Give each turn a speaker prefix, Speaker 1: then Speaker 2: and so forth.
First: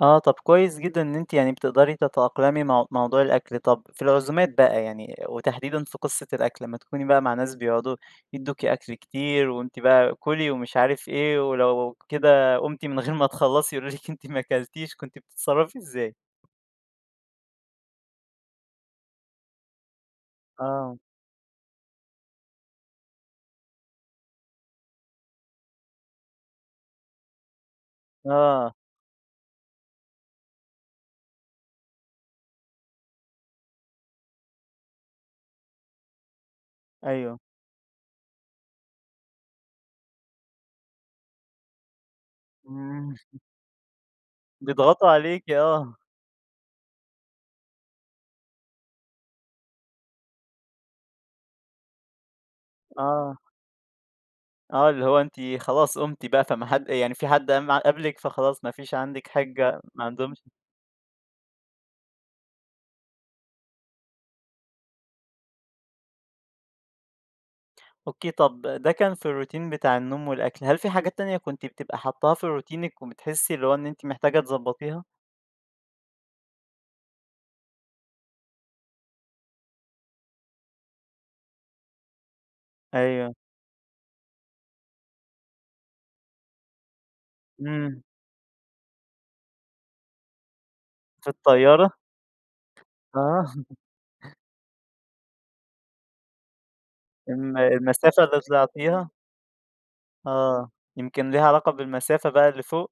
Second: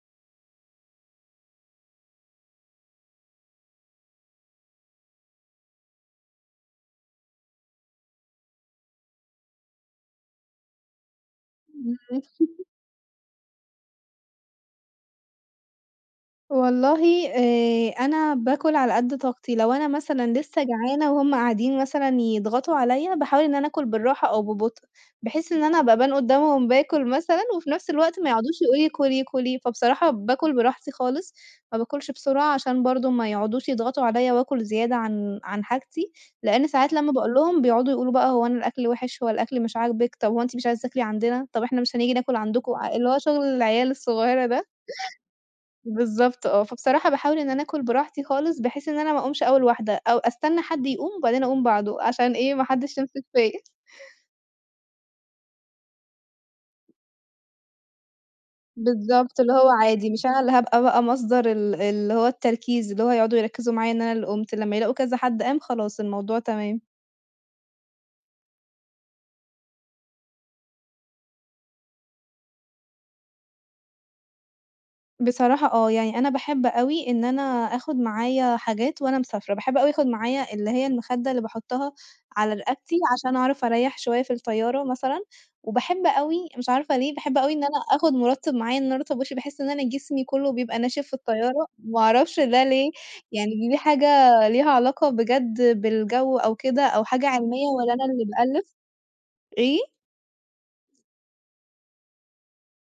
Speaker 1: آه، طَب كويس جدًا إن أنتِ يعني بتقدري تتأقلمي مع موضوع الأكل، طَب في العزومات بقى يعني وتحديدًا في قصة الأكل لمّا تكوني بقى مع ناس بيقعدوا يدوكِ أكل كتير وأنتِ بقى كُلي ومش عارف إيه ولو كده قُمتِ من غير ما تخلّصي يقول لِك أنتِ ما أكلتيش. كنتِ بتتصرّفي إزاي؟
Speaker 2: والله آآ، أنا باكُل على قد طاقتي، لو أنا مثلًا لسّه
Speaker 1: آه.
Speaker 2: جعانة وهُم قاعدين مثلًا يضغطوا عليّا باحاول إن أنا أكُل بالراحة أو ببطء، بحيث إن أنا أبقى أبان قدامهُم باكُل مثلًا وفنفس الوقت مايقعدوش
Speaker 1: آه.
Speaker 2: يقولوا لي كُلي، كُلي، فبصراحة باكُل براحتي خالص، ما باكُلش بسرعة عشان برضو ما يقعدوش يضغطوا عليّا وأكُل زيادة عن عن حاجتي، لأن ساعات لمّا بقول
Speaker 1: أيوه.
Speaker 2: لهُم بيقعدوا يقولوا بقى هو أنا الأكل وحش هو الأكل مش عاجبك طَب هو أنتِ مش عايزة تاكلي عندنا! طَب إحنا مش هنيجي ناكُل عندكم، اللي
Speaker 1: إمم.
Speaker 2: هو شغل العيال الصغيرة ده
Speaker 1: بيضغطوا عليكِ، آه.
Speaker 2: بالضبط آه، فبصراحة باحاول إن أنا أكُل براحتي خالص بحيث إن أنا ما أقومش أول واحدة أو أستنّى حد يقوم وبعدين أقوم بعده عشان إيه ما حدِّش يمسك
Speaker 1: آه.
Speaker 2: فيّا.
Speaker 1: آه، اللي هو أنتِ خلاص قُمتِ بقى فما حد يعني في حد مع قبل لِك، فخلاص ما فيش عندك
Speaker 2: بالضبط، اللي هو
Speaker 1: حجّة ما
Speaker 2: عادي، مش أنا
Speaker 1: عندهُمش
Speaker 2: اللي هابقى بقى مصدر ال اللي هو التركيز اللي هو يقعدوا يركّزوا معايا إن أنا اللي قُمت، لمّا يلاقوا كذا حد قام خلاص الموضوع تمام.
Speaker 1: أوكي، طَب ده كان في الروتين بتاع النوم والأكل هل في حاجات تانية كنتِ بتبقى حطّاها في روتينك وبتحسّي اللي هو إن أنتِ محتاجة تضبطيها؟
Speaker 2: بصراحة آه، يعني أنا باحب أوي إن أنا آخُد معايا حاجات وأنا مسافرة، باحب أوي آخُد معايا اللي هي المخدة اللي باحطها على رقبتي
Speaker 1: أيوه.
Speaker 2: عشان أعرف أريّح شوية في الطيارة مثلًا، وباحب أوي مش عارفة ليه، باحب أوي إن أنا
Speaker 1: إمم.
Speaker 2: آخُد مُرطِّب معايا إن أنا أرطّب وشي، باحس إن أنا جسمي كله بيبقى ناشف في
Speaker 1: في
Speaker 2: الطيارة،
Speaker 1: الطيارة؟
Speaker 2: ما أعرفش ده ليه
Speaker 1: آه.
Speaker 2: يعني دي حاجة ليها علاقة بجد بالجو أو كده أو حاجة
Speaker 1: الم
Speaker 2: علمية والّا أنا
Speaker 1: المسافة
Speaker 2: اللي
Speaker 1: اللي
Speaker 2: بألّف،
Speaker 1: طلعتيها؟
Speaker 2: إيه؟
Speaker 1: آه، يمكن ليها علاقة بالمسافة بقى اللي فوق.